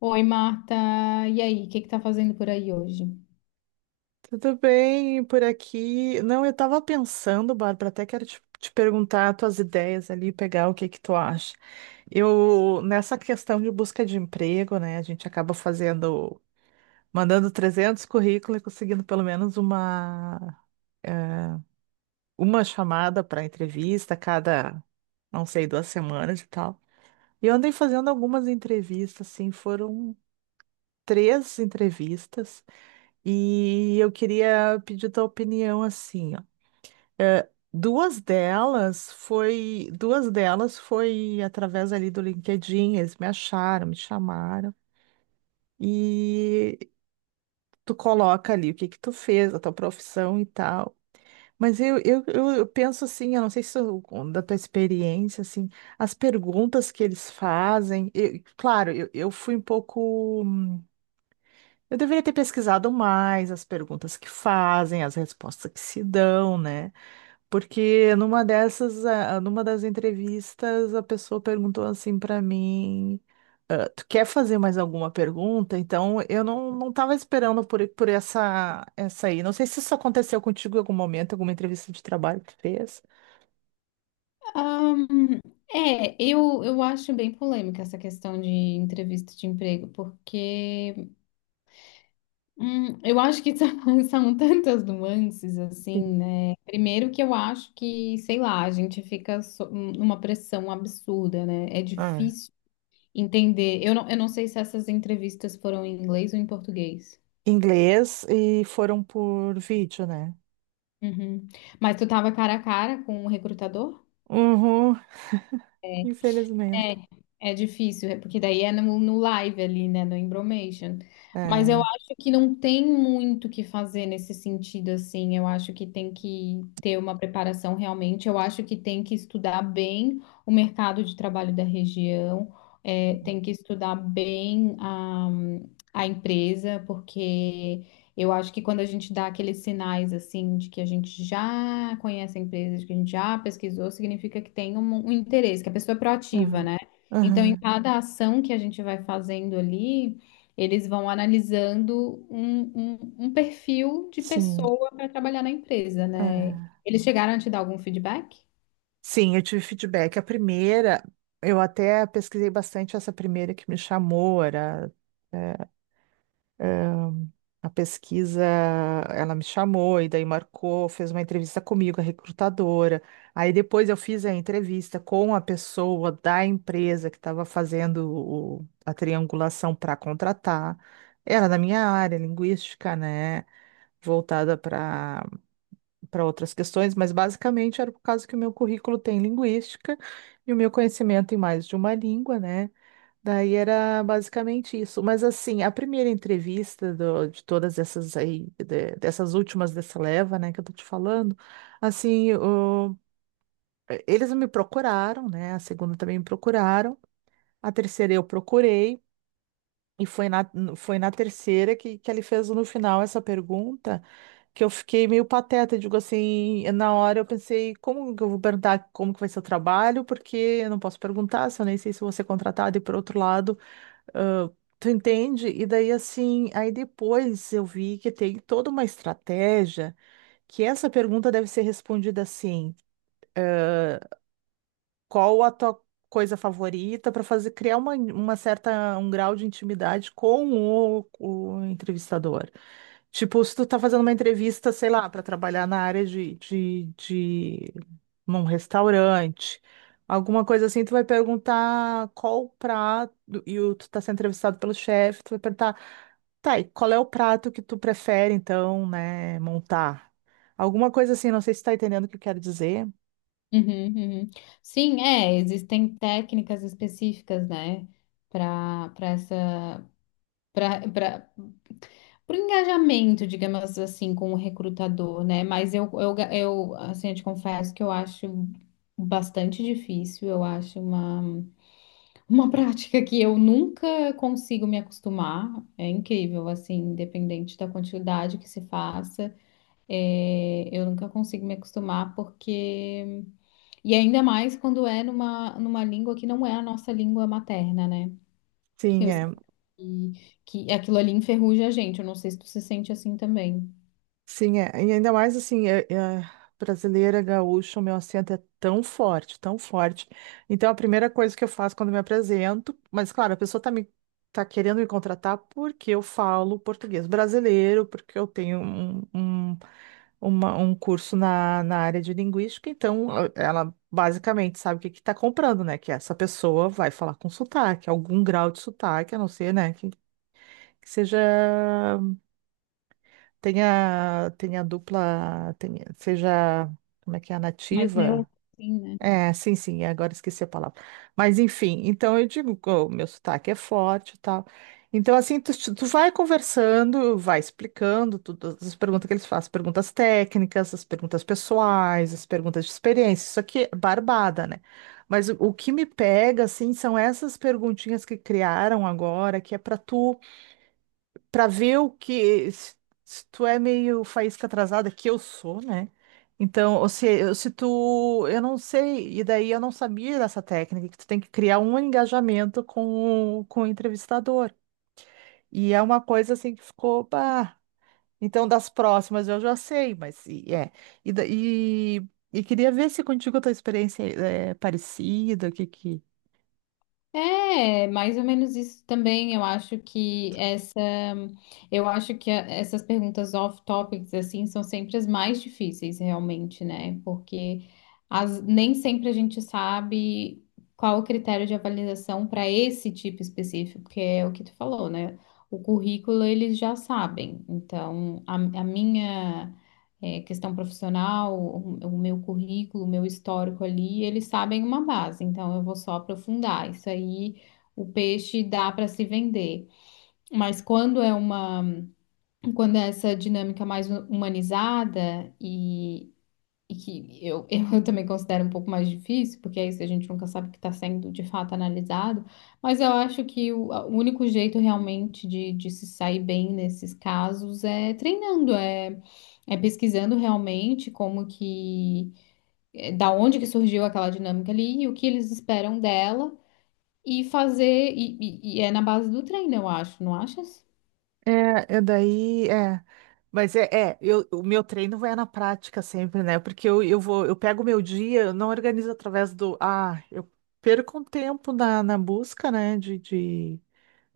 Oi, Marta. E aí, o que que tá fazendo por aí hoje? Tudo bem por aqui? Não, eu tava pensando, Bárbara, até quero te perguntar as tuas ideias ali, pegar o que que tu acha. Eu, nessa questão de busca de emprego, né, a gente acaba fazendo, mandando 300 currículos e conseguindo pelo menos uma, eh, uma chamada para entrevista cada, não sei, 2 semanas e tal. E eu andei fazendo algumas entrevistas, assim, foram três entrevistas, e eu queria pedir tua opinião, assim, ó. É, duas delas foi através ali do LinkedIn, eles me acharam, me chamaram e tu coloca ali o que que tu fez, a tua profissão e tal. Mas eu penso assim, eu não sei se eu- da tua experiência, assim, as perguntas que eles fazem, eu- claro, eu fui um pouco, eu deveria ter pesquisado mais as perguntas que fazem, as respostas que se dão, né? Porque numa dessas, ah, numa das entrevistas, a pessoa perguntou assim pra mim, ah, tu quer fazer mais alguma pergunta? Então, eu não, não tava esperando por essa aí. Não sei se isso aconteceu contigo em algum momento, alguma entrevista de trabalho que tu fez. Ahn, eu acho bem polêmica essa questão de entrevista de emprego, porque eu acho que são tantas nuances, assim, Sim. né? Primeiro que eu acho que, sei lá, a gente fica numa pressão absurda, né? É Ah. difícil entender. Eu não sei se essas entrevistas foram em inglês ou em português. Inglês e foram por vídeo, né? Uhum. Mas tu tava cara a cara com o recrutador? Uhum, infelizmente. É, é difícil, é porque daí é no live ali, né, no Embromation. Mas eu É. acho que não tem muito o que fazer nesse sentido, assim. Eu acho que tem que ter uma preparação realmente. Eu acho que tem que estudar bem o mercado de trabalho da região, é, tem que estudar bem a empresa, porque. Eu acho que quando a gente dá aqueles sinais assim de que a gente já conhece a empresa, de que a gente já pesquisou, significa que tem um interesse, que a pessoa é proativa, Aham, né? Então, em aham, cada ação que a gente vai fazendo ali, eles vão analisando um perfil de sim. pessoa para trabalhar na empresa, né? É. Eles chegaram a te dar algum feedback? Sim, eu tive feedback. A primeira, eu até pesquisei bastante essa primeira que me chamou, era é, a pesquisa, ela me chamou e daí marcou, fez uma entrevista comigo, a recrutadora. Aí depois eu fiz a entrevista com a pessoa da empresa que estava fazendo a triangulação para contratar. Era da minha área, linguística, né? Voltada para outras questões, mas basicamente era por causa que o meu currículo tem linguística e o meu conhecimento em mais de uma língua, né? Daí era basicamente isso. Mas assim, a primeira entrevista de todas essas aí, dessas últimas dessa leva, né, que eu tô te falando, assim, eles me procuraram, né? A segunda também me procuraram, a terceira eu procurei. E foi na terceira que, ele fez no final essa pergunta que eu fiquei meio pateta, digo assim, na hora eu pensei, como que eu vou perguntar como que vai ser o trabalho, porque eu não posso perguntar, se eu nem sei se vou ser contratada, e por outro lado, ah, tu entende? E daí assim, aí depois eu vi que tem toda uma estratégia, que essa pergunta deve ser respondida assim, qual a tua coisa favorita para fazer criar uma certa um grau de intimidade com o entrevistador. Tipo, se tu tá fazendo uma entrevista, sei lá, para trabalhar na área de num restaurante, alguma coisa assim, tu vai perguntar qual o prato, e tu tá sendo entrevistado pelo chefe, tu vai perguntar, tá, e qual é o prato que tu prefere, então, né, montar? Alguma coisa assim, não sei se tu tá entendendo o que eu quero dizer. Uhum, uhum. Sim, é, existem técnicas específicas, né, para essa, para por engajamento, digamos assim, com o recrutador, né? Mas eu, assim, eu te confesso que eu acho bastante difícil, eu acho uma prática que eu nunca consigo me acostumar, é incrível, assim, independente da quantidade que se faça, é, eu nunca consigo me acostumar porque, e ainda mais quando é numa língua que não é a nossa língua materna, né? Sim, Eu sei é. que, que aquilo ali enferruja a gente, eu não sei se tu se sente assim também. Sim, é. E ainda mais assim, brasileira, gaúcha, o meu acento é tão forte, tão forte. Então, a primeira coisa que eu faço quando me apresento, mas claro, a pessoa tá querendo me contratar porque eu falo português brasileiro, porque eu tenho um curso na área de linguística, então ela basicamente sabe o que que tá comprando, né? Que essa pessoa vai falar com sotaque, algum grau de sotaque, a não ser, né, que seja tem a dupla, tem, seja, como é que é a Mais nativa? neutro, assim, né? É, sim, sim, agora esqueci a palavra. Mas enfim, então eu digo que o meu sotaque é forte e tal. Então, assim, tu vai conversando, vai explicando tudo, as perguntas que eles fazem, perguntas técnicas, as perguntas pessoais, as perguntas de experiência, isso aqui é barbada, né? Mas o que me pega, assim, são essas perguntinhas que criaram agora, que é para ver o que se tu é meio faísca atrasada que eu sou, né? Então, ou se, eu- se tu, eu não sei, e daí eu não sabia dessa técnica que tu tem que criar um engajamento com o entrevistador. E é uma coisa assim que ficou, bah. Então, das próximas eu já sei, mas é. E, e queria ver se contigo a tua experiência é parecida, o que que É, mais ou menos isso também. Eu acho que essa, eu acho que essas perguntas off-topics assim são sempre as mais difíceis, realmente, né? Porque as, nem sempre a gente sabe qual o critério de avaliação para esse tipo específico, que é o que tu falou, né? O currículo eles já sabem. Então, a minha é, questão profissional, o meu currículo, o meu histórico ali, eles sabem uma base, então eu vou só aprofundar. Isso aí, o peixe dá para se vender. Mas quando é uma, quando é essa dinâmica mais humanizada e que eu, eu também considero um pouco mais difícil, porque é isso, a gente nunca sabe o que está sendo de fato analisado, mas eu acho que o único jeito realmente de se sair bem nesses casos é treinando, é, é pesquisando realmente como que, é, da onde que surgiu aquela dinâmica ali e o que eles esperam dela. E fazer, e é na base do treino, eu acho, não achas? É, eu daí, é. Mas é, é eu, o meu treino vai na prática sempre, né? Porque eu vou, eu pego o meu dia, eu não organizo através do. Ah, eu perco um tempo na busca, né? De, de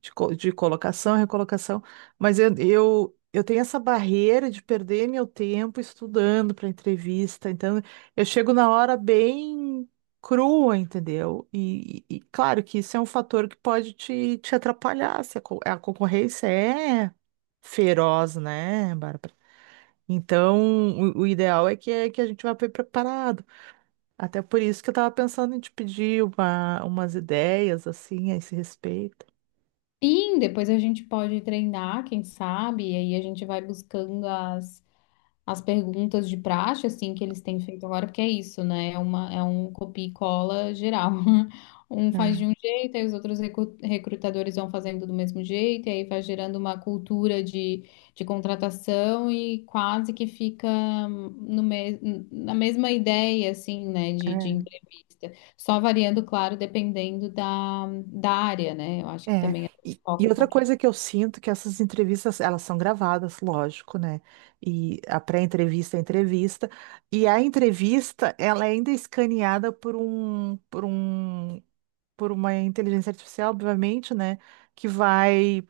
de, co- De colocação, recolocação, mas eu tenho essa barreira de perder meu tempo estudando para entrevista, então eu chego na hora bem crua, entendeu? E claro que isso é um fator que pode te atrapalhar, se a, co- a concorrência é feroz, né, Bárbara? Então, o ideal é que a gente vá bem preparado. Até por isso que eu estava pensando em te pedir umas ideias, assim, a esse respeito. Sim, depois a gente pode treinar, quem sabe, e aí a gente vai buscando as, as perguntas de praxe, assim, que eles têm feito agora, porque é isso, né? É uma, é um copia e cola geral. Um faz de um jeito, aí os outros recrutadores vão fazendo do mesmo jeito, e aí vai gerando uma cultura de contratação e quase que fica no me na mesma ideia, assim, né, de É. entrevista. Só variando, claro, dependendo da, da área, né? Eu acho que É, também e foca um outra pouquinho. coisa que eu sinto que essas entrevistas, elas são gravadas, lógico, né? E a pré-entrevista é entrevista, e a entrevista, ela é ainda escaneada por uma inteligência artificial, obviamente, né? Que vai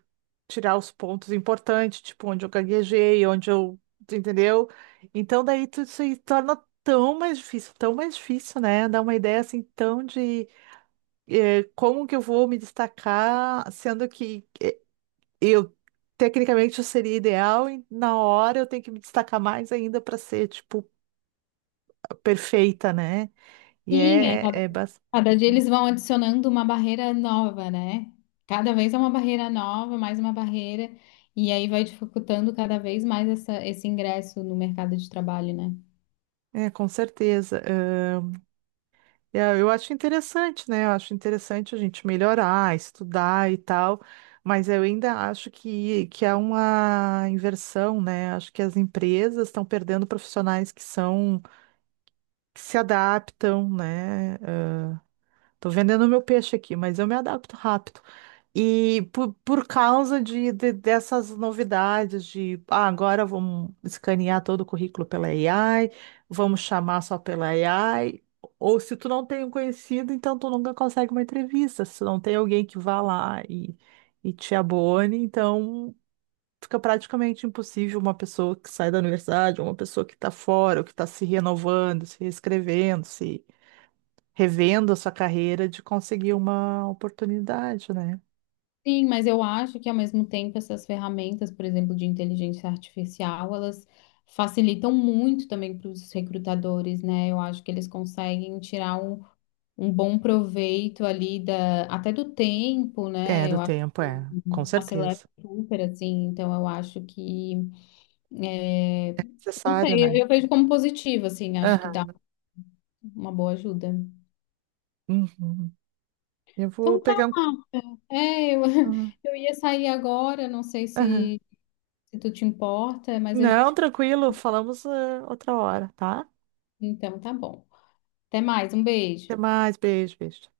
tirar os pontos importantes, tipo onde eu gaguejei, onde eu, tu entendeu? Então daí tudo isso aí torna tão mais difícil, né? Dá uma ideia assim tão de como que eu vou me destacar, sendo que é, eu, tecnicamente, eu seria ideal e na hora eu tenho que me destacar mais ainda para ser, tipo, perfeita, né? E Sim, é. Cada dia eles vão adicionando uma barreira nova, né? Cada vez é uma barreira nova, mais uma barreira, e aí vai dificultando cada vez mais esse ingresso no mercado de trabalho, né? é, com certeza. É, eu acho interessante, né? Eu acho interessante a gente melhorar, estudar e tal, mas eu ainda acho que há uma inversão, né? Acho que as empresas estão perdendo profissionais que são, que se adaptam, né? Tô vendendo meu peixe aqui, mas eu me adapto rápido. E por causa dessas novidades de ah, agora vamos escanear todo o currículo pela AI, vamos chamar só pela AI, ou se tu não tem um conhecido, então tu nunca consegue uma entrevista, se não tem alguém que vá lá e te abone, então fica praticamente impossível uma pessoa que sai da universidade, uma pessoa que está fora, ou que está se renovando, se reescrevendo, revendo a sua carreira de conseguir uma oportunidade, né? Sim, mas eu acho que ao mesmo tempo essas ferramentas, por exemplo, de inteligência artificial, elas facilitam muito também para os recrutadores, né? Eu acho que eles conseguem tirar um, um bom proveito ali da, até do tempo, É, né? do Eu acho tempo, que é, com acelera certeza. super, assim, então eu acho que é, É não necessário, sei, né? Eu vejo como positivo, assim, acho que dá Aham. uma boa ajuda. Uhum. Eu vou Então tá, pegar um. é, eu, Aham. eu ia sair agora, não sei Aham. se, se tu te importa, mas a Não, gente. tranquilo, falamos, outra hora, tá? Então tá bom. Até mais, um beijo. Até mais, beijo, beijo.